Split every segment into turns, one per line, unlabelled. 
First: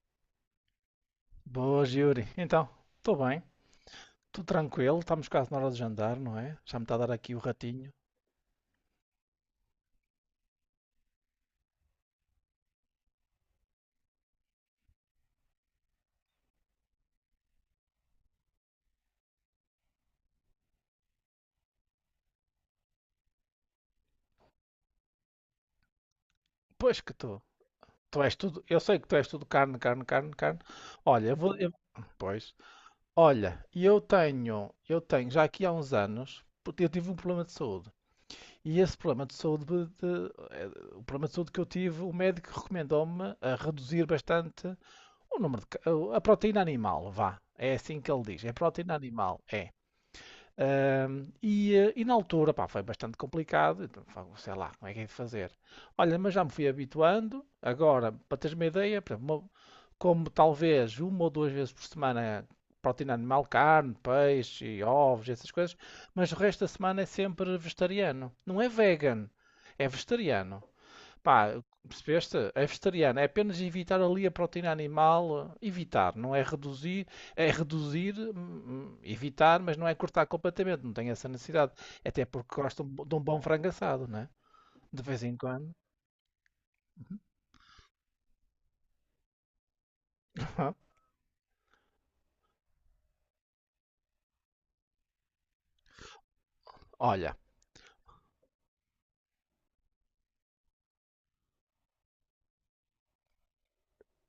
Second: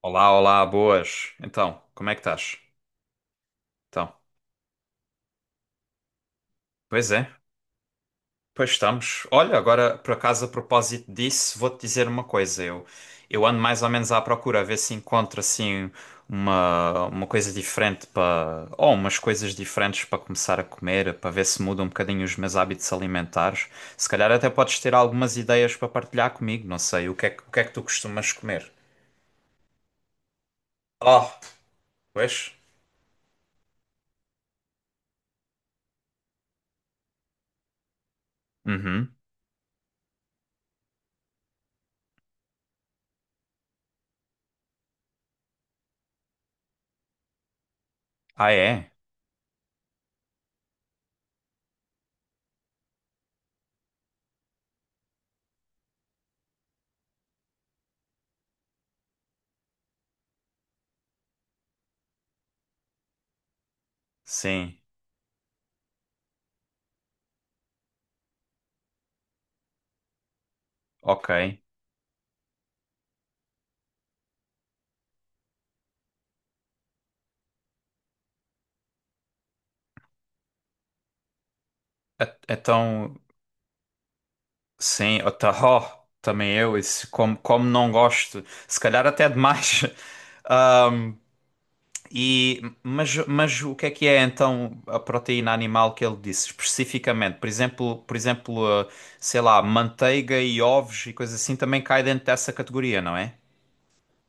Olá, olá, boas. Então,
Boas,
como é que
Yuri.
estás?
Então, estou bem,
Então,
estou tranquilo, estamos quase na hora de jantar, não é? Já me está a dar
pois é,
aqui o ratinho.
pois estamos. Olha, agora, por acaso, a propósito disso, vou-te dizer uma coisa. Eu ando mais ou menos à procura, a ver se encontro, assim, uma coisa diferente para Ou umas coisas diferentes para começar a comer, para ver se muda um bocadinho os meus hábitos alimentares. Se calhar até podes ter algumas ideias para partilhar comigo, não
Pois
sei.
que estou.
O que é que tu
Tu
costumas
és tudo,
comer?
eu sei que tu és tudo carne, carne, carne, carne. Olha,
Oh, pois.
pois. Olha, e eu tenho já aqui há uns anos, porque eu tive um problema de saúde. E esse
Uhum.
problema de saúde, o problema de saúde que eu tive, o médico recomendou-me a reduzir bastante o número de, a proteína animal, vá. É assim que ele diz, é
Ah, é?
proteína animal, é. E na altura, pá, foi bastante complicado. Então, sei lá, como é que é de fazer? Olha, mas já me fui habituando. Agora, para teres uma ideia, por exemplo, como talvez uma ou duas vezes por semana proteína animal, carne, peixe
Sim.
e ovos, essas coisas, mas o resto da semana é sempre vegetariano. Não é vegan, é vegetariano.
Ok.
Pá, percebeste? É vegetariano. É apenas evitar ali a proteína animal. Evitar, não é reduzir. É reduzir, evitar, mas não é cortar completamente. Não tem essa necessidade. Até porque gostam de
Então,
um bom frango assado, né? De vez
sim, o
em quando.
tarro também eu, isso, como, como não gosto, se calhar até demais.
Hã?
Ahm, mas o que é então a proteína animal que ele disse
Olha,
especificamente? Por exemplo, sei lá, manteiga e ovos e coisa assim também cai dentro dessa categoria, não é?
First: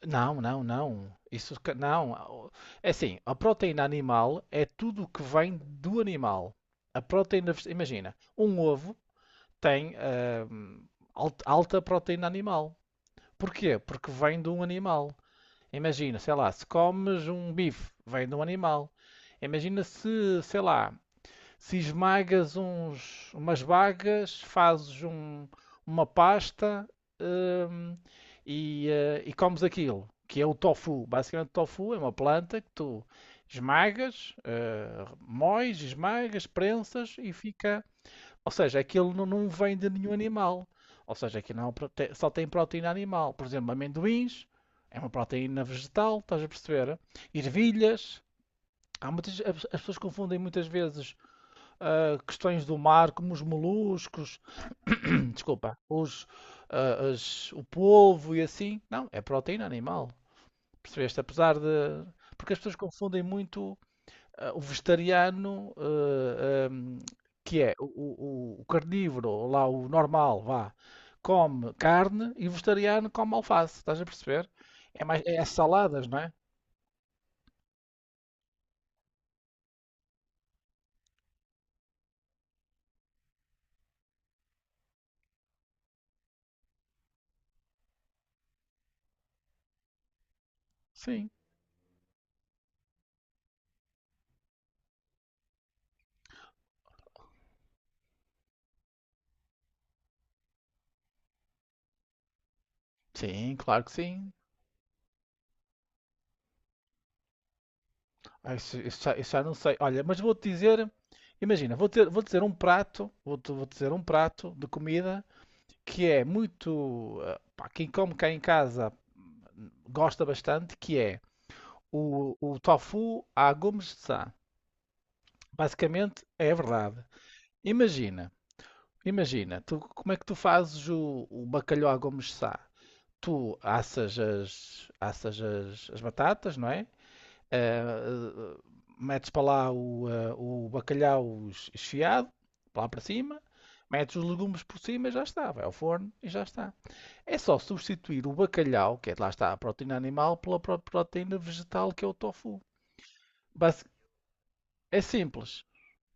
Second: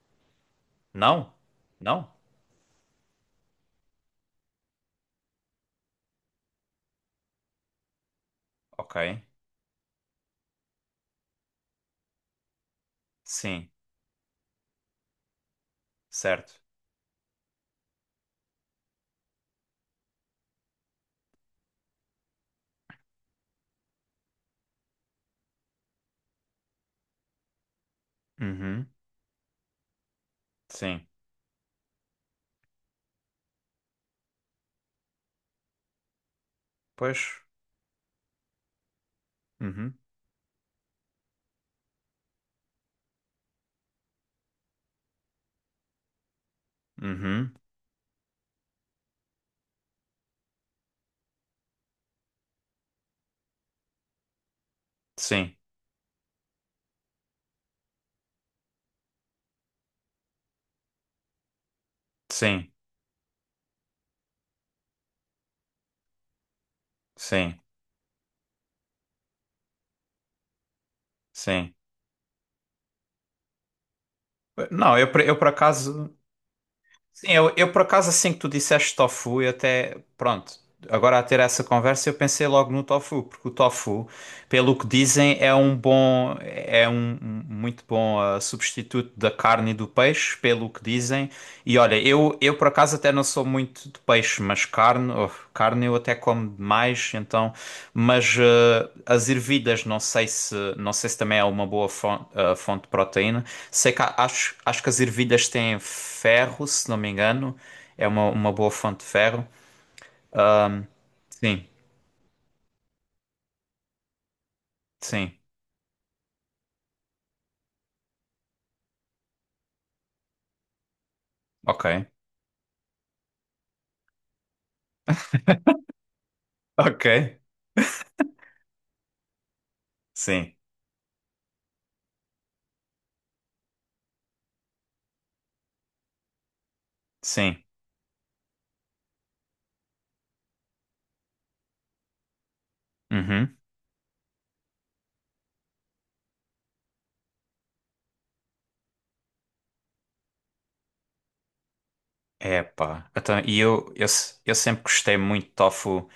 não, não, não.
Não?
Isso
Não?
não. Ah, é assim, a proteína animal é tudo o que vem do animal. A proteína, imagina, um ovo
Ok.
tem alta proteína animal.
Sim,
Porquê? Porque vem de um animal. Imagina, sei lá,
certo.
se comes um bife, vem de um animal. Imagina se, sei lá, se esmagas umas bagas, fazes uma pasta, hum,
Uhum,
e comes aquilo, que é o
sim.
tofu. Basicamente, o tofu é uma planta que tu esmagas, moes, esmagas, prensas e
Pois.
fica. Ou seja, aquilo não, não vem de
Uhum,
nenhum animal. Ou seja, aquilo não, é só tem proteína animal. Por exemplo, amendoins é uma proteína vegetal, estás a perceber?
uhum.
Ervilhas. Há muitas, as pessoas confundem muitas vezes questões do mar, como os moluscos,
Sim,
desculpa, o polvo e assim. Não, é proteína animal. Percebeste? Apesar de. Porque as
sim,
pessoas confundem muito o vegetariano,
sim,
que é o carnívoro, lá o normal, vá, come
sim.
carne e o vegetariano come alface, estás a perceber?
Não,
É mais,
eu
é
por
as saladas,
acaso.
não é?
Sim, eu por acaso assim que tu disseste tofu, eu até. Pronto, agora a ter essa conversa eu pensei logo no tofu, porque o tofu, pelo que dizem, é um bom. É um um muito bom substituto da carne e do peixe, pelo que
Sim,
dizem. E olha, eu por acaso até não sou muito de peixe, mas carne, oh, carne eu até como demais, então. Mas as ervilhas, não sei se, não sei se também é uma boa fonte, fonte de proteína.
sim, claro que
Sei que
sim.
acho, acho que as ervilhas têm ferro, se não me engano. É uma
Ah,
boa
isso,
fonte
isso
de
já, isso já
ferro.
não sei. Olha, mas vou-te
Ahm,
dizer,
sim,
imagina, vou dizer um prato de comida
sim.
que é muito, pá, quem come cá em casa gosta bastante, que é
Ok.
o tofu à Gomes de Sá. Basicamente é verdade.
Ok.
Imagina, imagina, tu, como é que tu
Sim,
fazes o bacalhau à Gomes Sá? Tu assas as batatas, não é?
sim.
Eh, eh, Metes para lá o bacalhau esfiado, para lá para cima,
Uhum.
metes os legumes por cima e já está, vai ao forno e já está. É só substituir o bacalhau, que é, lá está a proteína animal, pela proteína vegetal que é o tofu.
Epá. Então, e
Basi-
eu, se- eu sempre
é
gostei muito de
simples.
tofu.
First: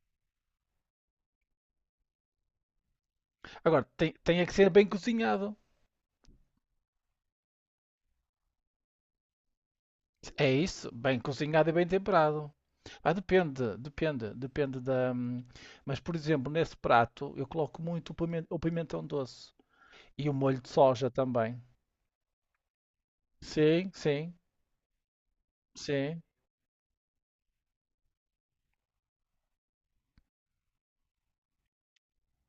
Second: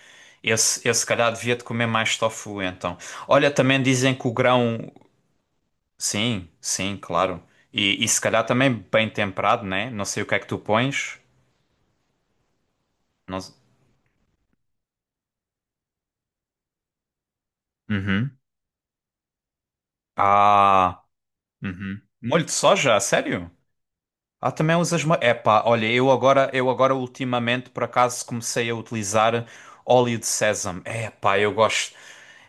Eu se calhar devia de comer mais tofu, então. Olha, também
Agora, tem,
dizem que o
tem é que ser bem
grão.
cozinhado.
Sim, sim, claro. E se calhar também bem temperado, né? Não sei o que é que
É
tu
isso, bem
pões.
cozinhado e bem temperado. Ah,
Não... se-
depende da. Mas, por exemplo, nesse prato eu coloco muito o
Uhum.
o pimentão doce e o molho de
Ah,
soja também.
uhum. Molho de soja, a sério?
Sim, sim,
Ah, também usas molho. Epá, olha,
sim.
eu agora ultimamente por acaso comecei a utilizar óleo de sésamo. Epá, eu gosto.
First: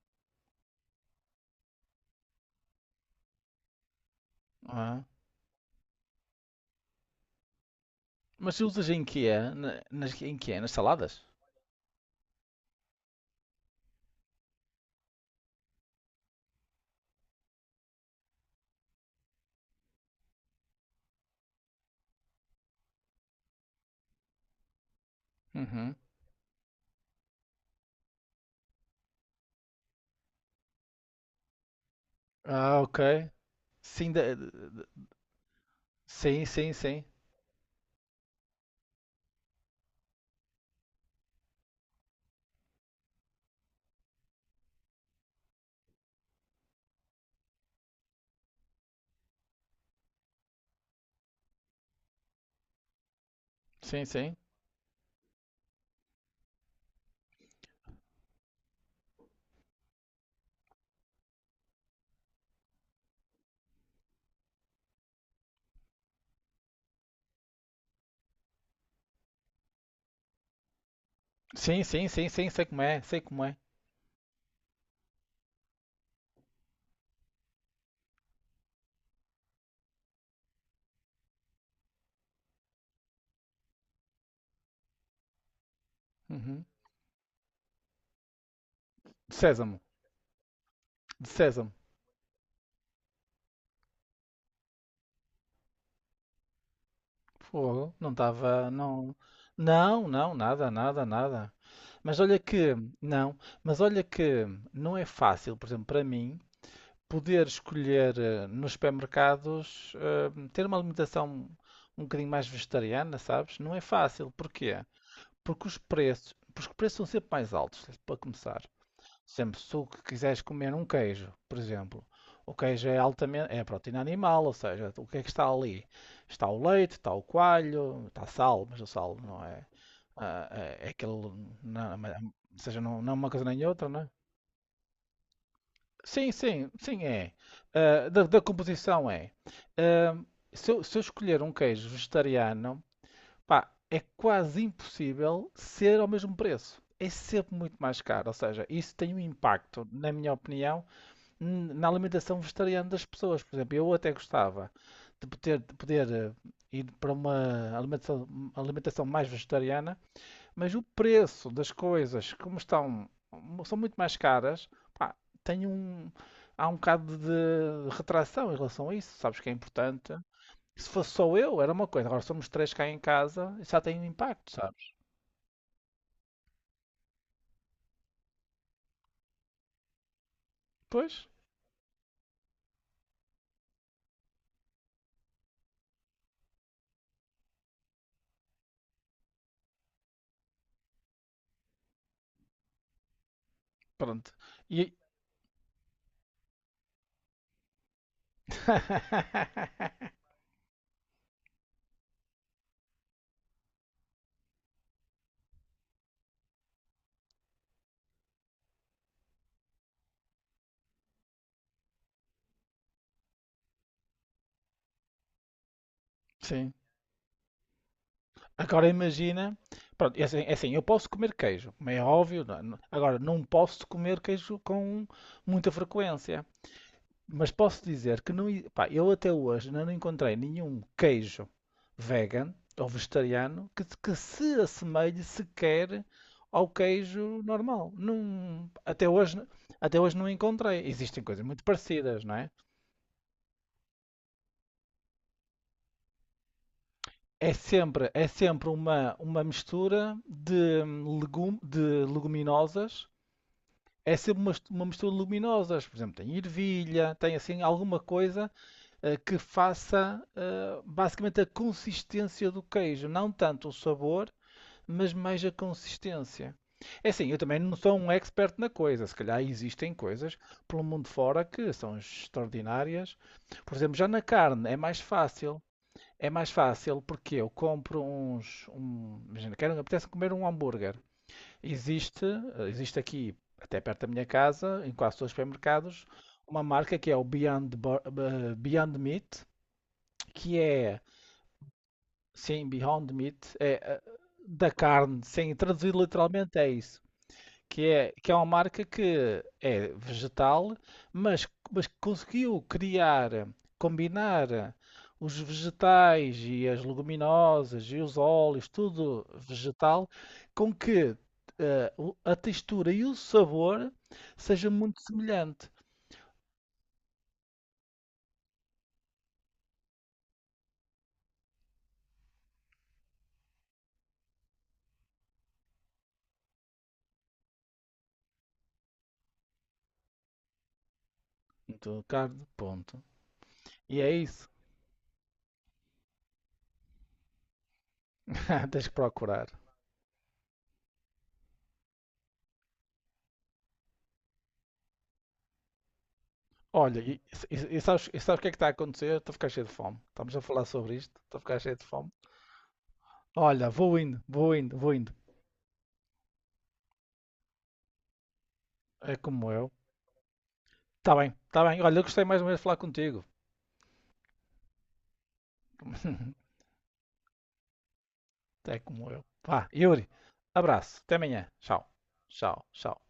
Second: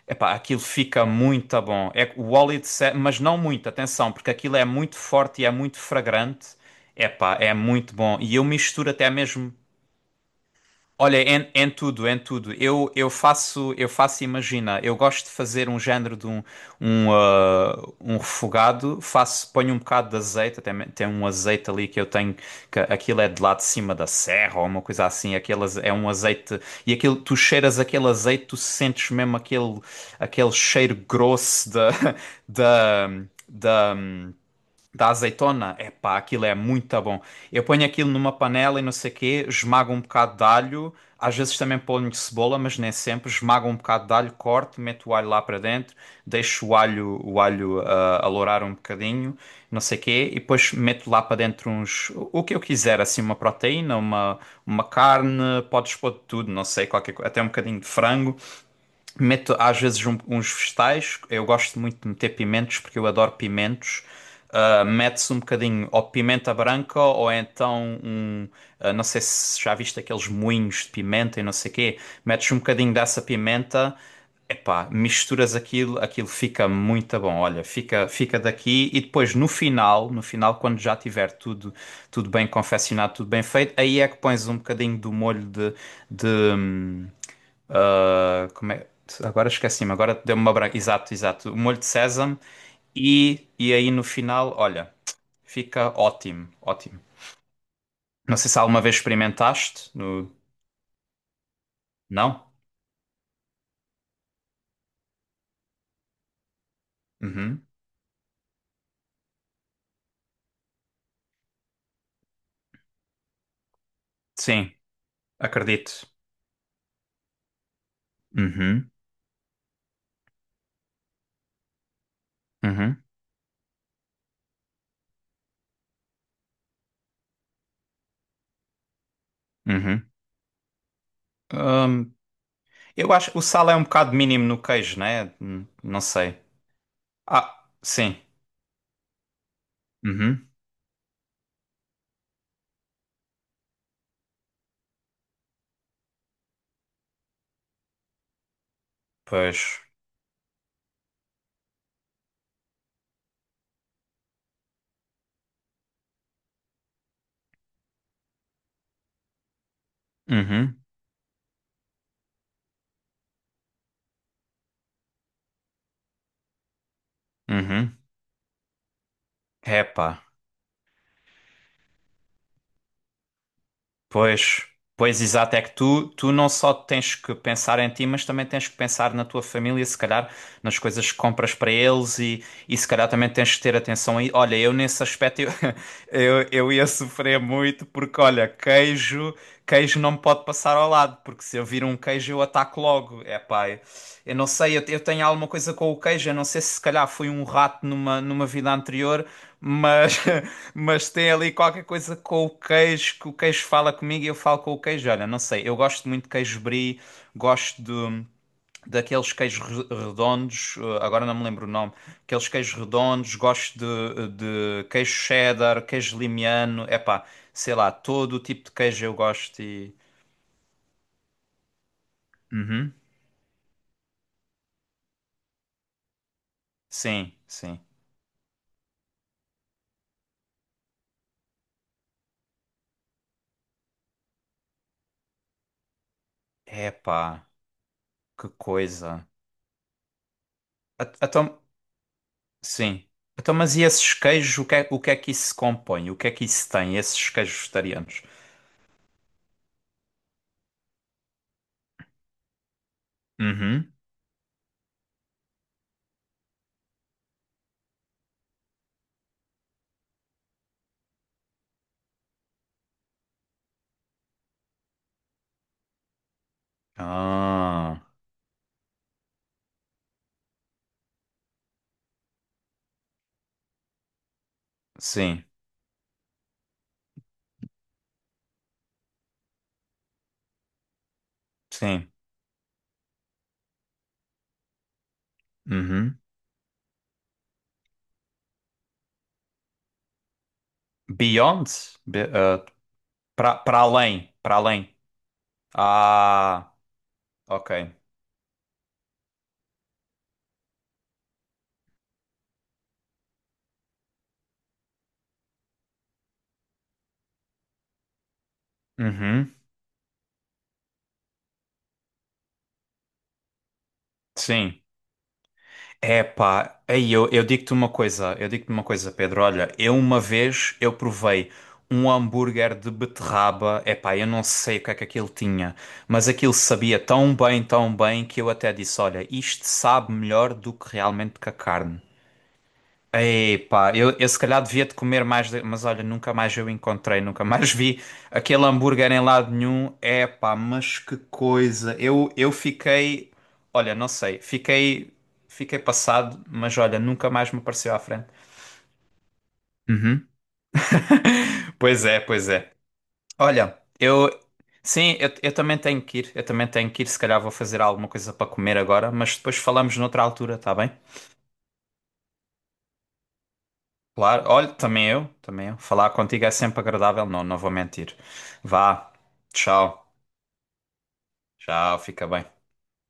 Epá, aquilo fica muito bom. É que o óleo de sésamo, mas não muito, atenção, porque aquilo é muito
Ah.
forte e é muito fragrante. Epá, é muito bom. E eu
Mas
misturo
usas em
até
que
mesmo.
é? Nas, em que é? Nas
Olha,
saladas?
em tudo, em tudo. Eu, eu faço, imagina, eu gosto de fazer um género de um, um refogado, faço, ponho um bocado de azeite, tem um azeite ali que eu tenho, que aquilo é de lá de cima da serra ou uma coisa assim, é
Uhum.
um azeite, e aquilo, tu cheiras aquele azeite, tu sentes mesmo aquele, aquele cheiro grosso da,
Ah, ok.
da, da,
Sim,
da azeitona? Epá,
sim,
aquilo é
sim,
muito
sim,
bom. Eu ponho aquilo numa panela e não sei o quê, esmago um bocado de alho, às vezes também ponho cebola, mas nem sempre. Esmago um bocado de alho, corto, meto o alho lá para dentro, deixo o alho, alourar um bocadinho, não sei o quê, e depois meto lá para dentro uns, o que eu quiser, assim,
sim, sim,
uma carne, podes pôr de tudo, não sei, até um bocadinho de frango. Meto às vezes uns vegetais. Eu gosto muito de meter pimentos porque eu adoro pimentos. Ah, mete-se um bocadinho ou pimenta branca ou então um. Não sei se já viste aqueles moinhos de pimenta e não sei
sim,
quê.
sim, sim, sim,
Metes um
sei como
bocadinho
é, sei
dessa
como é.
pimenta. Epá, misturas aquilo, aquilo fica muito bom. Olha, fica, fica daqui e depois no final, no final, quando já tiver tudo, tudo bem confeccionado, tudo bem feito, aí é que pões um bocadinho do molho de, de,
Uhum.
hum, como é?
De
Agora
sésamo,
esqueci-me, agora deu-me uma branca. Exato,
de
exato. O
sésamo.
molho de sésamo. E aí no final, olha, fica ótimo, ótimo.
Fogo, não
Não sei se
estava,
alguma vez
não.
experimentaste.
Não,
No...
não, nada, nada, nada. Mas olha
Não?
que, não, mas olha que não é fácil, por exemplo, para mim, poder
Uhum.
escolher nos supermercados, ter uma alimentação um bocadinho mais vegetariana, sabes? Não é fácil.
Sim,
Porquê? Porque os
acredito.
preços, porque os preços são sempre mais altos, para começar.
Uhum,
Sempre, se tu quiseres comer um queijo, por exemplo, o queijo é
uhum,
altamente, é proteína animal, ou seja, o que é que está ali? Está o leite, está o coalho, está sal, mas o sal não é,
uhum.
é aquele, não,
Hum,
ou seja, não,
eu
não é uma
acho que o
coisa nem
sal é um
outra, não é?
bocado mínimo no queijo, né? Não
Sim,
sei.
sim, sim é.
Ah,
Ah,
sim.
da composição é. Ah,
Uhum.
se eu escolher um queijo vegetariano, pá, é quase impossível ser ao mesmo preço. É sempre muito mais caro, ou seja, isso tem um
Pois.
impacto, na minha opinião, na alimentação vegetariana das pessoas. Por exemplo, eu até gostava de poder, ir para uma alimentação mais vegetariana, mas
Uhum,
o preço das coisas, como estão, são muito mais caras, pá, tem um, há um bocado de
uhum.
retração em relação a isso. Sabes que é
Epá.
importante. Se fosse só eu, era uma coisa. Agora somos três cá em casa, isso já tem um impacto,
Pois,
sabes?
pois exato, é que tu, tu não só tens que pensar em ti, mas também tens que pensar na tua família, se calhar nas coisas
Pois,
que compras para eles e se calhar também tens que ter atenção aí. Olha, eu nesse aspecto eu, eu ia sofrer muito porque, olha, queijo, queijo não me pode passar ao lado, porque se eu vir um queijo eu ataco logo. É pá,
pronto.
eu não sei, eu,
E...
eu tenho alguma coisa com o queijo, eu não sei se se calhar fui um rato numa vida anterior, mas, mas tem ali qualquer coisa com o queijo, que o queijo fala comigo e eu falo com o queijo. Olha, não sei, eu gosto muito de queijo brie, gosto de, daqueles redondos, agora não me lembro o nome, aqueles queijos redondos, gosto de queijo cheddar, queijo
Sim.
limiano, epá, sei lá, todo o tipo de
Agora
queijo eu
imagina,
gosto e...
pronto, é assim, eu posso comer queijo, como é óbvio,
Uhum,
agora não posso comer queijo com muita frequência,
sim,
mas
sim.
posso dizer que não, pá, eu até hoje ainda não encontrei nenhum queijo vegan ou vegetariano que se assemelhe sequer ao queijo
Epá,
normal.
que
Não, até
coisa.
hoje, até hoje não encontrei. Existem coisas
Então,
muito parecidas, não é?
sim. Então, mas e esses queijos, o que é que isso se compõe? O que é que isso tem, esses
É
queijos
sempre,
vegetarianos?
é sempre uma mistura de leguminosas.
Uhum.
É sempre uma mistura luminosa. Por exemplo, tem ervilha, tem assim alguma coisa que faça basicamente a consistência do queijo. Não tanto o sabor, mas mais a consistência. É assim, eu também não sou
Ah,
um expert na coisa. Se calhar existem coisas pelo mundo fora que são extraordinárias. Por exemplo, já na carne é mais
sim,
fácil. É mais fácil porque eu compro uns. Um, imagina, apetece comer um hambúrguer.
sim.
Existe, existe aqui, até perto da minha casa, em quase todos os supermercados,
Uhum.
uma marca que é o Beyond Meat, que é,
Beyond? Be- ah,
sim, Beyond Meat,
para
é
para
da
além.
carne, sem traduzido literalmente é
Ah,
isso
ok.
que é, uma marca que é vegetal, mas que conseguiu criar, combinar os vegetais e as leguminosas e os óleos, tudo
Uhum.
vegetal, com que a textura e o sabor seja
Sim.
muito semelhante.
É pá, aí eu, eu digo-te uma coisa, Pedro. Olha, eu uma vez eu provei um hambúrguer de beterraba. É pá, eu não sei o que é que aquilo tinha, mas aquilo sabia tão bem que eu até disse, olha, isto sabe melhor do que realmente que a carne.
Então, carne, ponto.
Epá,
E é
eu se
isso.
calhar devia de comer mais, mas olha, nunca mais eu encontrei, nunca mais vi aquele
Tens que
hambúrguer em
procurar.
lado nenhum. Epá, mas que coisa! Eu fiquei, olha, não sei, fiquei, fiquei passado, mas olha,
Olha, e,
nunca mais me
e- e
apareceu à
sabes, e
frente.
sabes o que é que está a acontecer? Estou a ficar cheio de fome.
Uhum.
Estamos a falar sobre isto. Estou a ficar cheio de
Pois
fome.
é, pois é.
Olha,
Olha,
vou indo,
eu,
vou indo, vou indo.
sim, eu também tenho que ir, eu também tenho que ir, se calhar vou fazer alguma coisa para comer agora,
É
mas
como
depois
eu.
falamos noutra altura, tá bem?
Tá bem, tá bem. Olha, eu gostei mais ou menos de falar contigo.
Claro, olha, também eu, também eu. Falar contigo é sempre agradável, não, não vou mentir.
É como
Vá,
eu. Vá, Yuri,
tchau,
abraço. Até amanhã. Tchau.
tchau, fica bem.
Tchau, tchau.